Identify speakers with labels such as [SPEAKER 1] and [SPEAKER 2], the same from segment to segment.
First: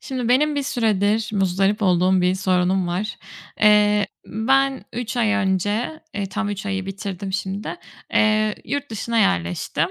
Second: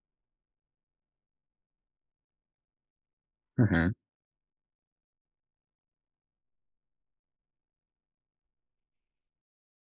[SPEAKER 1] Şimdi benim bir süredir muzdarip olduğum bir sorunum var.
[SPEAKER 2] Hı hı.
[SPEAKER 1] Ben 3 ay önce, tam 3 ayı bitirdim şimdi, yurt dışına yerleştim.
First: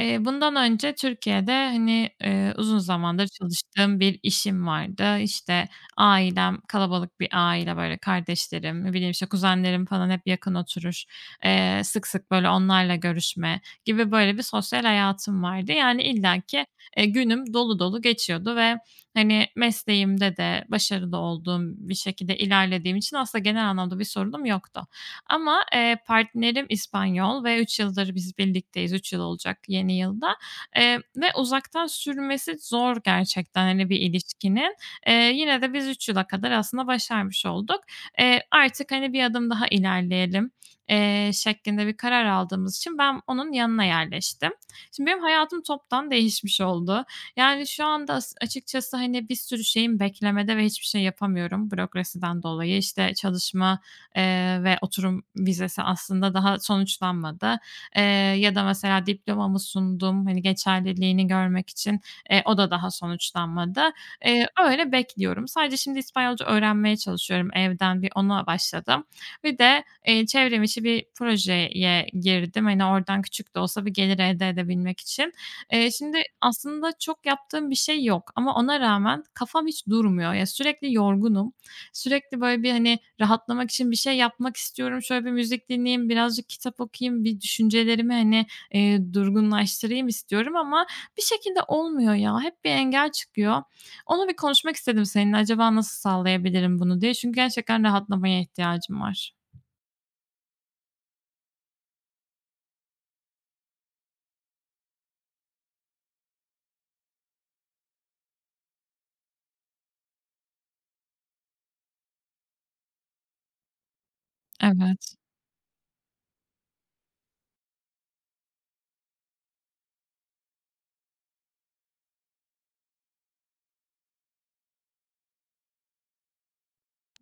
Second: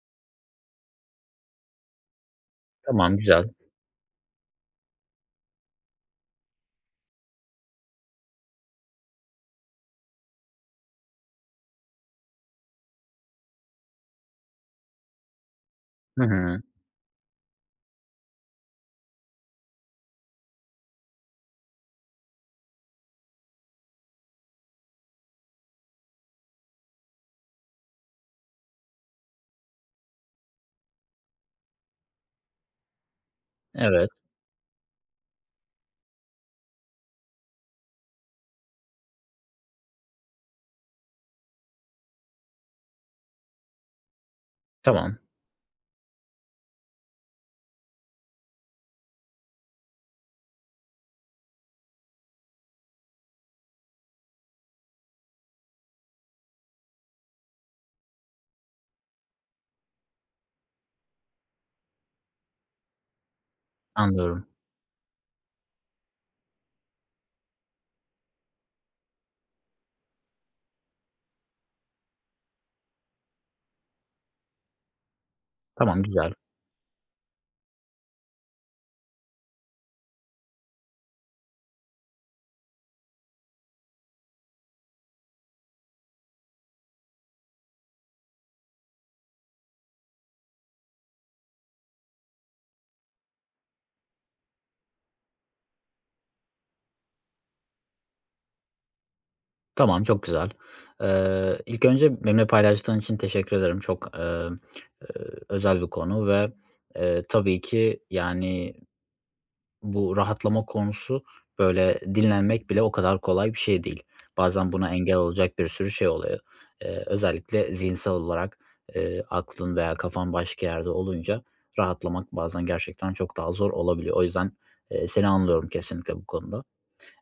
[SPEAKER 1] Bundan önce Türkiye'de, hani, uzun
[SPEAKER 2] Tamam,
[SPEAKER 1] zamandır
[SPEAKER 2] güzel.
[SPEAKER 1] çalıştığım bir işim vardı. İşte, ailem kalabalık bir aile, böyle, kardeşlerim, ne bileyim, işte, kuzenlerim falan hep yakın oturur. Sık sık, böyle, onlarla görüşme gibi, böyle, bir sosyal hayatım vardı. Yani
[SPEAKER 2] Hı hı.
[SPEAKER 1] illaki, günüm dolu dolu geçiyordu ve, hani, mesleğimde de başarılı olduğum bir şekilde ilerlediğim için aslında genel anlamda bir sorunum yoktu. Ama, partnerim İspanyol ve 3 yıldır biz birlikteyiz. 3 yıl olacak yeni yılda, ve uzaktan sürmesi zor gerçekten, hani, bir
[SPEAKER 2] Evet,
[SPEAKER 1] ilişkinin. Yine de biz 3 yıla kadar aslında başarmış olduk. Artık, hani, bir adım daha ilerleyelim, şeklinde bir karar aldığımız için ben onun yanına yerleştim. Şimdi
[SPEAKER 2] tamam.
[SPEAKER 1] benim hayatım toptan değişmiş oldu. Yani, şu anda açıkçası, hani, bir sürü şeyim beklemede ve hiçbir şey yapamıyorum bürokrasiden dolayı. İşte, çalışma ve oturum vizesi aslında daha sonuçlanmadı. Eee, ya da mesela diplomamı sundum, hani, geçerliliğini görmek için, o da daha sonuçlanmadı.
[SPEAKER 2] Anlıyorum.
[SPEAKER 1] Öyle bekliyorum. Sadece şimdi İspanyolca öğrenmeye çalışıyorum evden. Bir ona başladım. Bir de, çevrim içi bir projeye girdim. Hani, oradan küçük de olsa bir gelir elde edebilmek için. Eee,
[SPEAKER 2] Tamam,
[SPEAKER 1] şimdi
[SPEAKER 2] güzel.
[SPEAKER 1] aslında çok yaptığım bir şey yok ama ona rağmen kafam hiç durmuyor. Ya, sürekli yorgunum. Sürekli böyle bir, hani, rahatlamak için bir şey yapmak istiyorum. Şöyle bir müzik dinleyeyim, birazcık kitap okuyayım, bir düşüncelerimi, hani, durgunlaştırayım istiyorum ama bir şekilde olmuyor ya. Hep bir engel çıkıyor. Onu bir konuşmak istedim seninle. Acaba nasıl sağlayabilirim bunu diye. Çünkü gerçekten rahatlamaya ihtiyacım var.
[SPEAKER 2] Tamam, çok güzel. İlk önce benimle paylaştığın için teşekkür ederim. Çok, eee, özel bir konu ve, tabii ki yani bu rahatlama konusu, böyle, dinlenmek bile o kadar kolay bir şey değil. Bazen buna engel
[SPEAKER 1] Evet.
[SPEAKER 2] olacak bir sürü şey oluyor. Özellikle zihinsel olarak, aklın veya kafan başka yerde olunca rahatlamak bazen gerçekten çok daha zor olabiliyor. O yüzden, seni anlıyorum kesinlikle bu konuda.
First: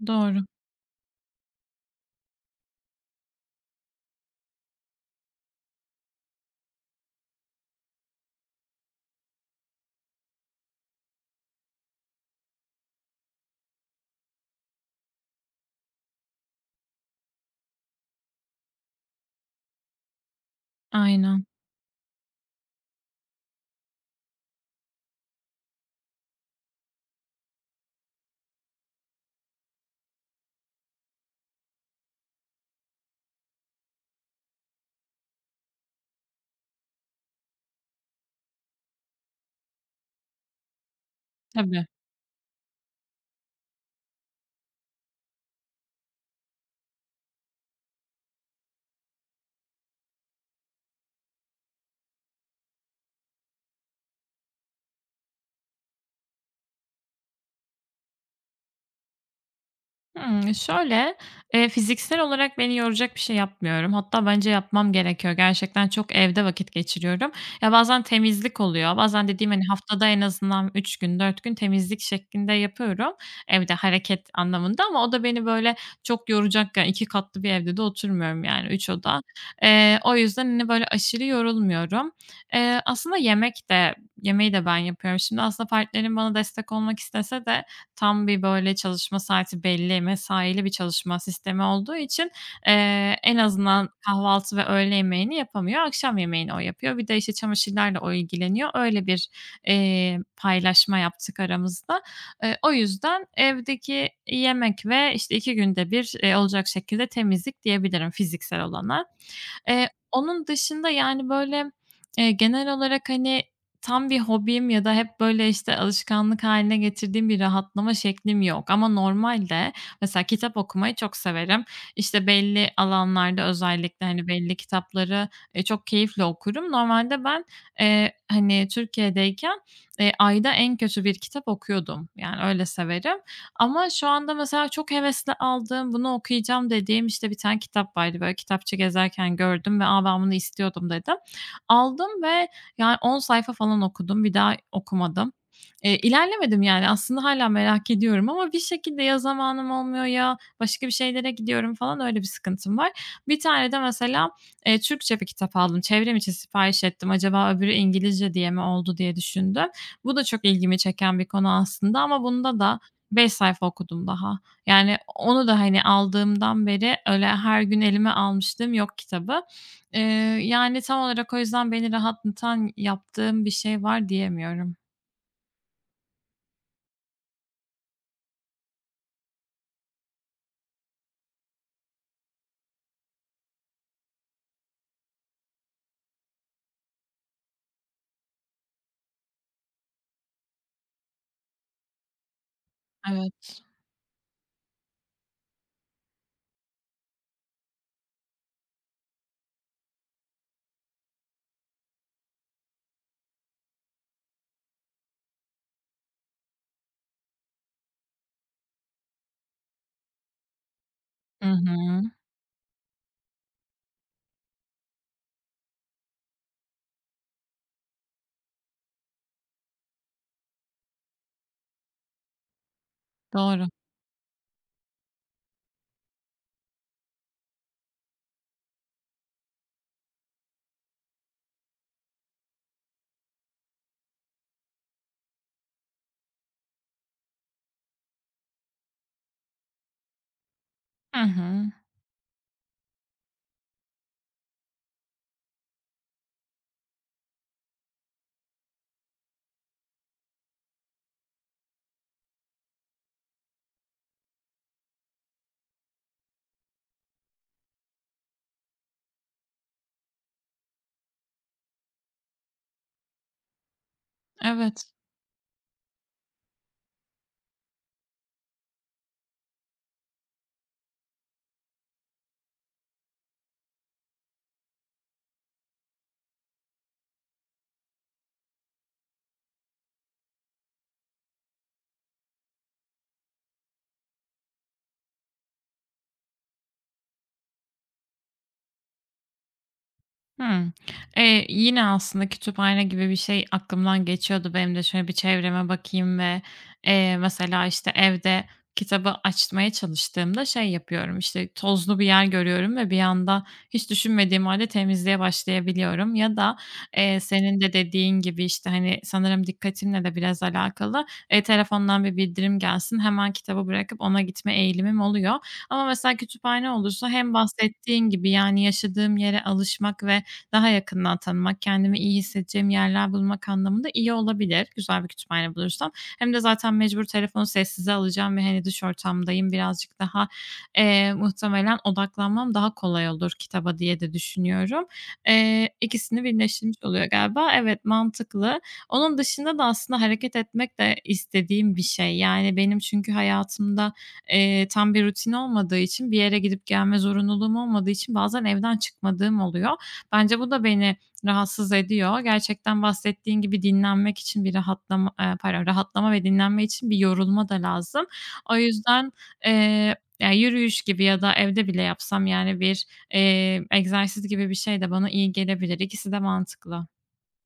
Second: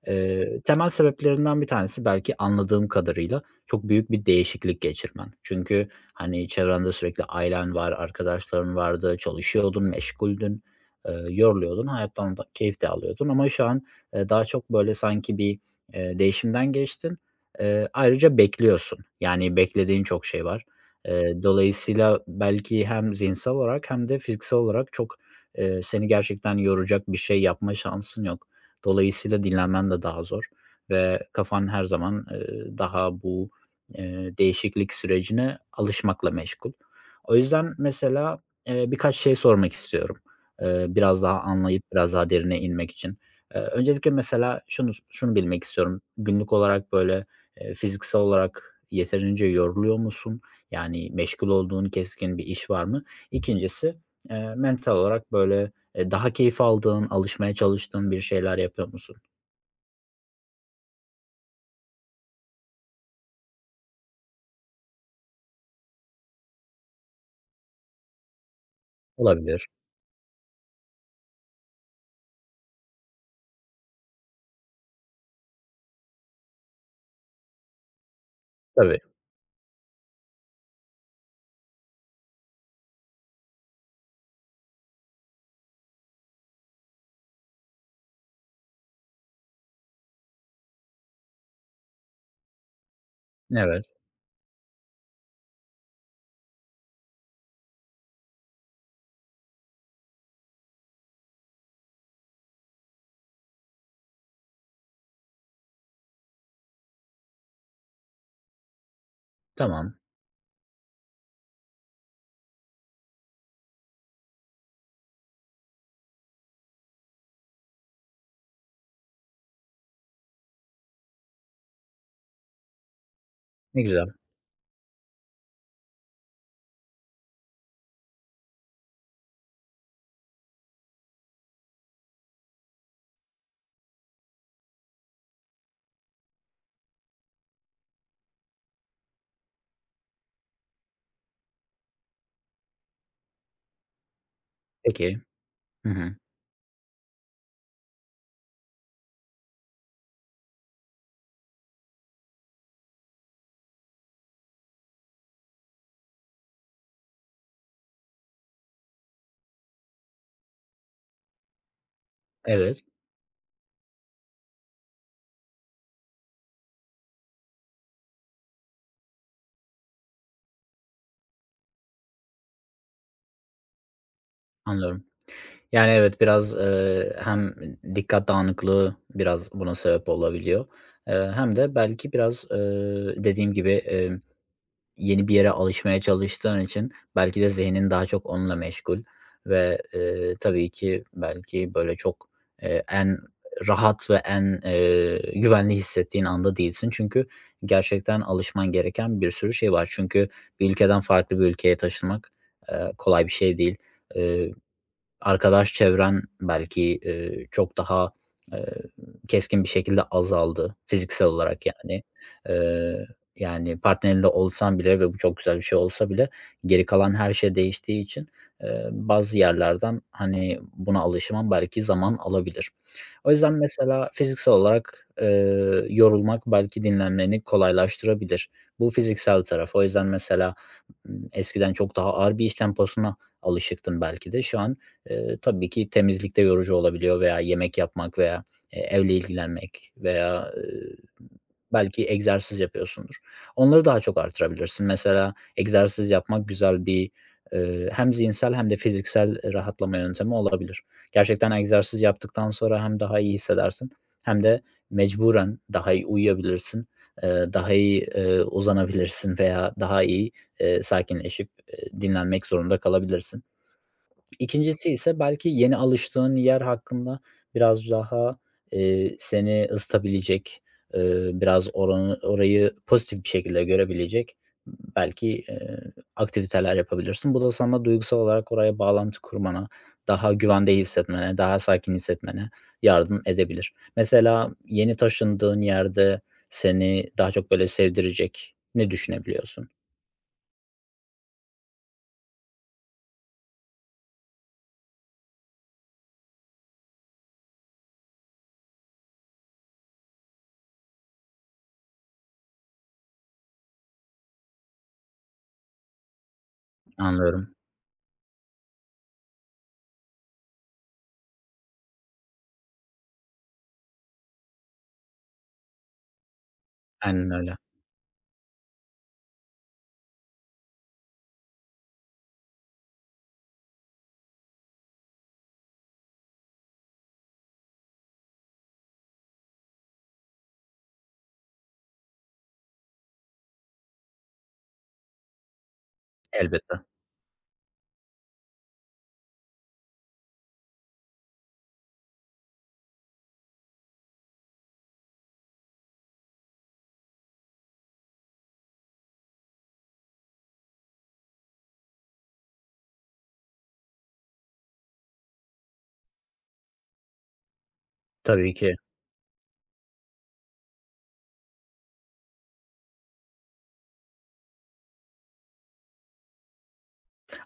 [SPEAKER 1] Doğru.
[SPEAKER 2] Temel sebeplerinden bir tanesi belki anladığım kadarıyla çok büyük bir değişiklik geçirmen. Çünkü, hani, çevrende sürekli ailen var, arkadaşların vardı, çalışıyordun, meşguldün, yoruluyordun, hayattan da keyif de alıyordun ama şu an, daha çok, böyle, sanki bir, değişimden geçtin. Ayrıca bekliyorsun. Yani beklediğin çok şey var.
[SPEAKER 1] Aynen.
[SPEAKER 2] Dolayısıyla belki hem zihinsel olarak hem de fiziksel olarak çok, seni gerçekten yoracak bir şey yapma şansın yok. Dolayısıyla dinlenmen de daha zor ve kafan her zaman, daha bu, değişiklik sürecine alışmakla meşgul. O yüzden mesela, birkaç şey sormak istiyorum, biraz daha anlayıp
[SPEAKER 1] Tabii.
[SPEAKER 2] biraz daha derine inmek için. Öncelikle mesela şunu bilmek istiyorum. Günlük olarak, böyle, fiziksel olarak yeterince yoruluyor musun? Yani meşgul olduğun keskin bir iş var mı? İkincisi, mental olarak, böyle, daha keyif aldığın, alışmaya çalıştığın bir şeyler yapıyor musun?
[SPEAKER 1] Şöyle, fiziksel olarak beni yoracak bir şey yapmıyorum. Hatta bence yapmam gerekiyor. Gerçekten çok evde vakit geçiriyorum. Ya, bazen temizlik oluyor. Bazen dediğim, hani,
[SPEAKER 2] Olabilir.
[SPEAKER 1] haftada en azından 3 gün, 4 gün temizlik şeklinde yapıyorum evde hareket anlamında ama o da beni böyle çok yoracak, yani, 2 katlı bir evde de oturmuyorum, yani, üç
[SPEAKER 2] Tabii.
[SPEAKER 1] oda. O yüzden, hani, böyle aşırı yorulmuyorum. Aslında yemek de yemeği de ben yapıyorum. Şimdi aslında partnerim bana destek olmak istese de tam bir, böyle, çalışma saati belli, mesaili bir çalışma sistemi olduğu için, en
[SPEAKER 2] Evet.
[SPEAKER 1] azından kahvaltı ve öğle yemeğini yapamıyor. Akşam yemeğini o yapıyor. Bir de, işte, çamaşırlarla o ilgileniyor. Öyle bir, paylaşma yaptık aramızda. O yüzden evdeki yemek ve, işte, 2 günde bir olacak şekilde temizlik diyebilirim fiziksel olana. Eee,
[SPEAKER 2] Tamam.
[SPEAKER 1] onun dışında, yani, böyle, genel olarak, hani, tam bir hobim ya da hep böyle, işte, alışkanlık haline getirdiğim bir rahatlama şeklim yok ama normalde mesela kitap okumayı çok severim. İşte, belli alanlarda
[SPEAKER 2] Ne
[SPEAKER 1] özellikle,
[SPEAKER 2] güzel.
[SPEAKER 1] hani, belli kitapları, çok keyifle okurum. Normalde ben, hani, Türkiye'deyken, ayda en kötü bir kitap okuyordum. Yani, öyle severim. Ama şu anda mesela çok hevesle aldığım, bunu okuyacağım dediğim, işte, bir tane kitap vardı. Böyle kitapçı gezerken gördüm ve "A, ben bunu istiyordum," dedim. Aldım ve yani 10 sayfa falan okudum. Bir daha
[SPEAKER 2] Peki.
[SPEAKER 1] okumadım.
[SPEAKER 2] Hı hı.
[SPEAKER 1] İlerlemedim yani, aslında hala merak ediyorum ama bir şekilde ya zamanım olmuyor ya başka bir şeylere gidiyorum falan, öyle bir sıkıntım var. Bir tane de mesela, Türkçe bir kitap aldım. Çevrim içi sipariş ettim. Acaba öbürü İngilizce diye mi oldu diye düşündüm. Bu da çok ilgimi çeken bir konu aslında ama bunda da
[SPEAKER 2] Evet,
[SPEAKER 1] 5 sayfa okudum daha. Yani onu da, hani, aldığımdan beri öyle her gün elime almışlığım yok kitabı. Eee, yani, tam olarak o yüzden beni rahatlatan yaptığım bir şey var diyemiyorum.
[SPEAKER 2] anlıyorum. Yani, evet, biraz, hem dikkat dağınıklığı biraz buna sebep olabiliyor, hem de belki biraz, dediğim gibi, yeni bir yere alışmaya çalıştığın için belki de zihnin daha çok onunla meşgul ve, tabii ki belki böyle çok, en
[SPEAKER 1] Evet.
[SPEAKER 2] rahat ve en, güvenli hissettiğin anda değilsin. Çünkü gerçekten alışman gereken bir sürü şey var. Çünkü bir ülkeden farklı bir ülkeye taşınmak, kolay bir şey değil. Eee Arkadaş çevren belki, çok daha, eee, keskin bir şekilde azaldı fiziksel
[SPEAKER 1] Hı
[SPEAKER 2] olarak
[SPEAKER 1] hı.
[SPEAKER 2] yani. Eee, Yani partnerinle olsan bile ve bu çok güzel bir şey olsa bile geri kalan her şey değiştiği için, bazı yerlerden, hani, buna alışman belki zaman alabilir. O yüzden
[SPEAKER 1] Doğru.
[SPEAKER 2] mesela fiziksel olarak, yorulmak belki dinlenmeni kolaylaştırabilir. Bu fiziksel tarafı. O yüzden mesela, eskiden çok daha ağır bir iş temposuna alışıktın belki de. Şu an, tabii ki temizlikte yorucu olabiliyor veya yemek yapmak veya, evle ilgilenmek veya,
[SPEAKER 1] Hı hı.
[SPEAKER 2] belki egzersiz yapıyorsundur. Onları daha çok artırabilirsin. Mesela egzersiz yapmak güzel bir, hem zihinsel hem de fiziksel rahatlama yöntemi olabilir. Gerçekten egzersiz yaptıktan sonra hem daha iyi hissedersin hem de mecburen daha iyi uyuyabilirsin, daha iyi, uzanabilirsin veya daha iyi, sakinleşip, dinlenmek zorunda kalabilirsin.
[SPEAKER 1] Evet.
[SPEAKER 2] İkincisi ise belki yeni alıştığın yer hakkında biraz daha, seni ısıtabilecek, biraz orayı pozitif bir şekilde görebilecek belki, aktiviteler yapabilirsin. Bu da sana duygusal olarak oraya bağlantı kurmana, daha güvende hissetmene, daha sakin hissetmene yardım edebilir. Mesela yeni taşındığın yerde seni daha çok böyle sevdirecek ne düşünebiliyorsun?
[SPEAKER 1] Hımm. Yine aslında kütüphane gibi bir şey aklımdan geçiyordu benim de. Şöyle bir çevreme bakayım ve, mesela, işte, evde kitabı açmaya çalıştığımda şey yapıyorum, İşte tozlu bir yer görüyorum ve bir anda hiç düşünmediğim halde temizliğe başlayabiliyorum ya da,
[SPEAKER 2] Anlıyorum.
[SPEAKER 1] senin de dediğin gibi, işte, hani, sanırım dikkatimle de biraz alakalı, telefondan bir bildirim gelsin, hemen kitabı bırakıp ona gitme eğilimim oluyor. Ama mesela kütüphane olursa,
[SPEAKER 2] Aynen
[SPEAKER 1] hem
[SPEAKER 2] öyle.
[SPEAKER 1] bahsettiğin gibi, yani, yaşadığım yere alışmak ve daha yakından tanımak, kendimi iyi hissedeceğim yerler bulmak anlamında iyi olabilir güzel bir kütüphane bulursam. Hem de zaten mecbur telefonu sessize alacağım ve, hani, dış ortamdayım. Birazcık daha, muhtemelen odaklanmam daha kolay olur kitaba diye de düşünüyorum. İkisini birleştirmiş
[SPEAKER 2] Elbette.
[SPEAKER 1] oluyor galiba. Evet, mantıklı. Onun dışında da aslında hareket etmek de istediğim bir şey. Yani, benim çünkü hayatımda, tam bir rutin olmadığı için, bir yere gidip gelme zorunluluğum olmadığı için bazen evden çıkmadığım oluyor. Bence bu da beni rahatsız ediyor. Gerçekten bahsettiğin gibi dinlenmek için bir rahatlama, pardon, rahatlama ve dinlenme için bir yorulma da lazım.
[SPEAKER 2] Tabii
[SPEAKER 1] O
[SPEAKER 2] ki.
[SPEAKER 1] yüzden, ya, yürüyüş gibi ya da evde bile yapsam, yani, bir, egzersiz gibi bir şey de bana iyi gelebilir. İkisi de mantıklı.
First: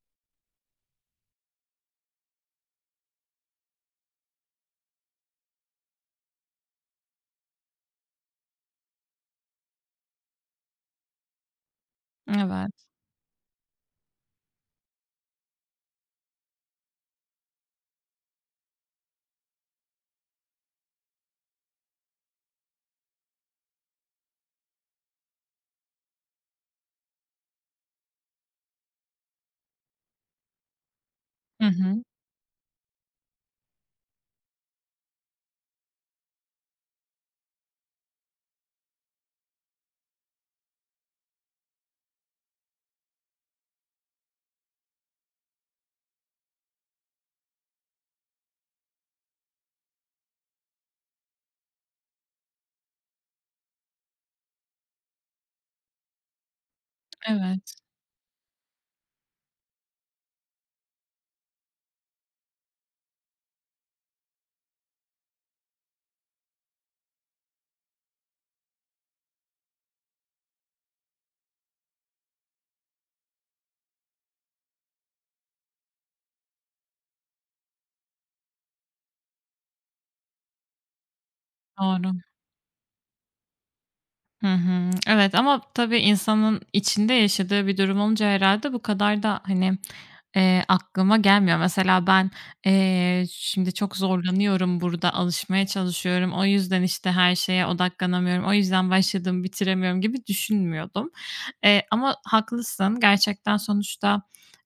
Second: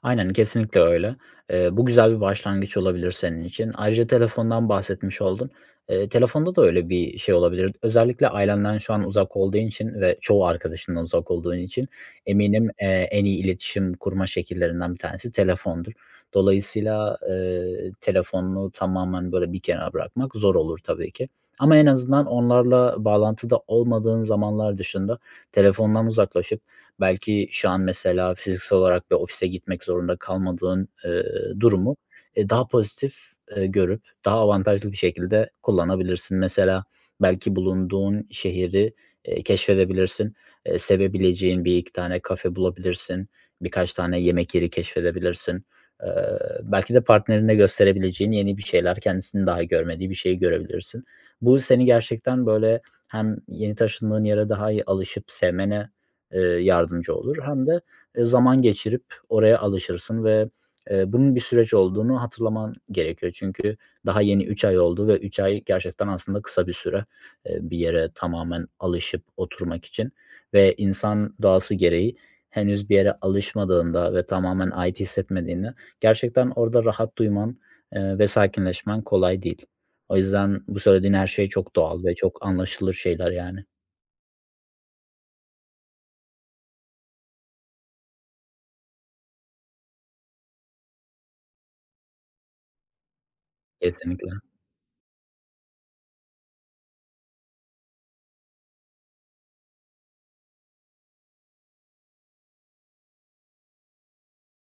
[SPEAKER 2] Aynen, kesinlikle öyle. Bu güzel bir başlangıç olabilir senin için. Ayrıca telefondan bahsetmiş oldun. Telefonda da öyle bir şey olabilir. Özellikle ailenden şu an uzak olduğun için ve çoğu arkadaşından uzak olduğun için eminim,
[SPEAKER 1] Evet.
[SPEAKER 2] en iyi iletişim kurma şekillerinden bir tanesi telefondur. Dolayısıyla, telefonunu tamamen böyle bir kenara bırakmak zor olur tabii ki. Ama en azından onlarla bağlantıda olmadığın zamanlar dışında telefondan uzaklaşıp belki şu an mesela fiziksel olarak bir ofise gitmek zorunda kalmadığın,
[SPEAKER 1] Hı
[SPEAKER 2] durumu,
[SPEAKER 1] hı.
[SPEAKER 2] daha pozitif, görüp daha avantajlı bir şekilde kullanabilirsin. Mesela belki bulunduğun şehri, keşfedebilirsin. Sevebileceğin bir iki tane kafe bulabilirsin. Birkaç tane yemek yeri keşfedebilirsin. Eee, Belki de partnerine gösterebileceğin yeni bir şeyler, kendisinin daha görmediği bir şeyi görebilirsin. Bu seni gerçekten böyle hem yeni taşındığın yere daha iyi alışıp sevmene yardımcı olur hem
[SPEAKER 1] Evet,
[SPEAKER 2] de, zaman geçirip oraya alışırsın ve, bunun bir süreç olduğunu hatırlaman gerekiyor. Çünkü daha yeni 3 ay oldu ve 3 ay gerçekten aslında kısa bir süre, bir yere tamamen alışıp oturmak için ve insan doğası gereği henüz bir yere alışmadığında ve tamamen ait hissetmediğinde gerçekten orada rahat duyman, ve sakinleşmen kolay değil. O yüzden bu söylediğin her şey çok doğal
[SPEAKER 1] doğru.
[SPEAKER 2] ve çok anlaşılır şeyler yani.
[SPEAKER 1] Hı hı. Evet, ama tabii insanın içinde yaşadığı bir durum olunca herhalde bu kadar da, hani, aklıma gelmiyor. Mesela ben, şimdi çok
[SPEAKER 2] Kesinlikle.
[SPEAKER 1] zorlanıyorum burada, alışmaya çalışıyorum. O yüzden, işte, her şeye odaklanamıyorum. O yüzden başladığımı bitiremiyorum gibi düşünmüyordum. Ama haklısın. Gerçekten sonuçta,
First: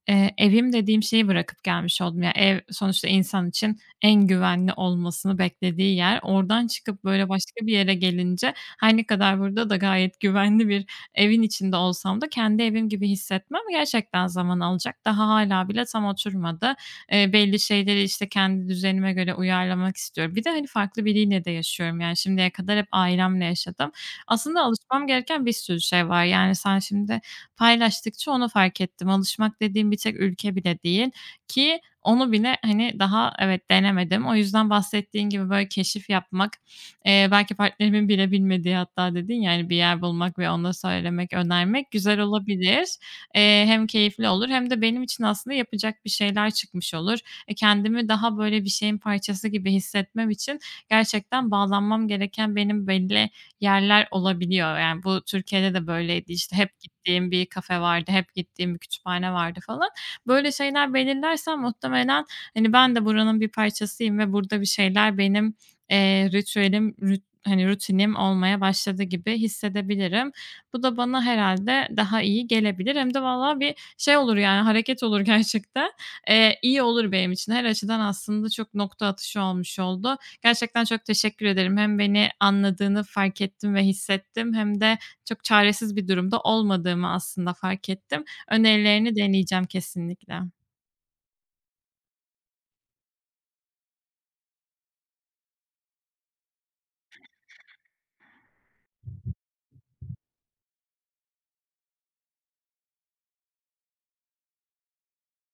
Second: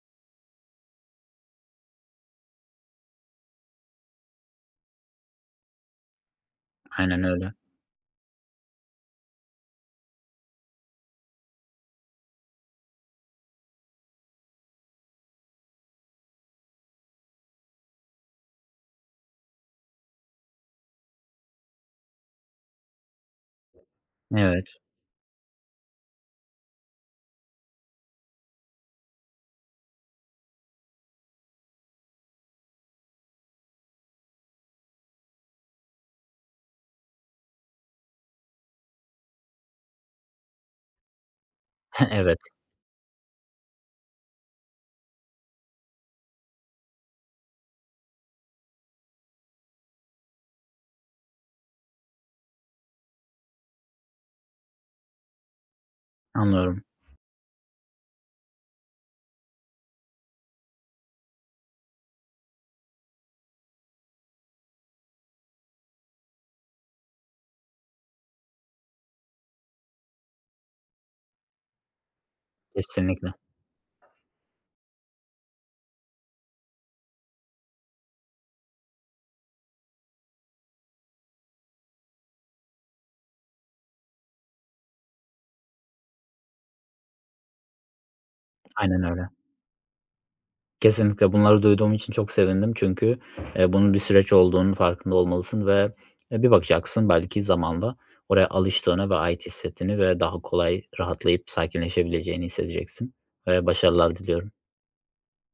[SPEAKER 1] evim dediğim şeyi bırakıp gelmiş oldum. Ya, ev sonuçta insan için en güvenli olmasını beklediği yer. Oradan çıkıp,
[SPEAKER 2] Aynen
[SPEAKER 1] böyle,
[SPEAKER 2] öyle.
[SPEAKER 1] başka bir yere gelince, her ne kadar burada da gayet güvenli bir evin içinde olsam da kendi evim gibi hissetmem gerçekten zaman alacak. Daha hâlâ bile tam oturmadı. Belli şeyleri, işte, kendi düzenime göre uyarlamak istiyorum. Bir de, hani, farklı biriyle de yaşıyorum. Yani şimdiye kadar hep ailemle yaşadım. Aslında
[SPEAKER 2] Evet.
[SPEAKER 1] alışmam gereken bir sürü şey var. Yani sen şimdi paylaştıkça onu fark ettim. Alışmak dediğim bir tek ülke bile değil ki, onu bile, hani, daha evet, denemedim. O yüzden bahsettiğin gibi, böyle, keşif yapmak, belki partnerimin bile bilmediği, hatta dedin ya, hani, bir yer bulmak ve ona söylemek, önermek güzel
[SPEAKER 2] Evet,
[SPEAKER 1] olabilir. Hem keyifli olur hem de benim için aslında yapacak bir şeyler çıkmış olur. E, kendimi daha, böyle, bir şeyin parçası gibi hissetmem için gerçekten bağlanmam gereken benim belli yerler olabiliyor. Yani, bu Türkiye'de de böyleydi. İşte, hep
[SPEAKER 2] anlıyorum.
[SPEAKER 1] gittiğim bir kafe vardı, hep gittiğim bir kütüphane vardı falan. Böyle şeyler belirlersem, muhtemelen, hani, ben de buranın bir parçasıyım ve burada bir şeyler benim, rutinim olmaya başladı gibi hissedebilirim. Bu da bana herhalde daha iyi gelebilir. Hem de
[SPEAKER 2] Kesinlikle.
[SPEAKER 1] valla bir şey olur, yani, hareket olur gerçekten. İyi olur benim için. Her açıdan aslında çok nokta atışı olmuş oldu. Gerçekten çok teşekkür ederim. Hem beni anladığını fark ettim ve hissettim hem de çok çaresiz bir durumda olmadığımı aslında fark ettim.
[SPEAKER 2] Aynen
[SPEAKER 1] Önerilerini
[SPEAKER 2] öyle.
[SPEAKER 1] deneyeceğim kesinlikle.
[SPEAKER 2] Kesinlikle bunları duyduğum için çok sevindim çünkü, bunun bir süreç olduğunun farkında olmalısın ve, bir bakacaksın belki zamanla oraya alıştığını ve ait hissettiğini ve daha kolay rahatlayıp sakinleşebileceğini hissedeceksin ve başarılar diliyorum.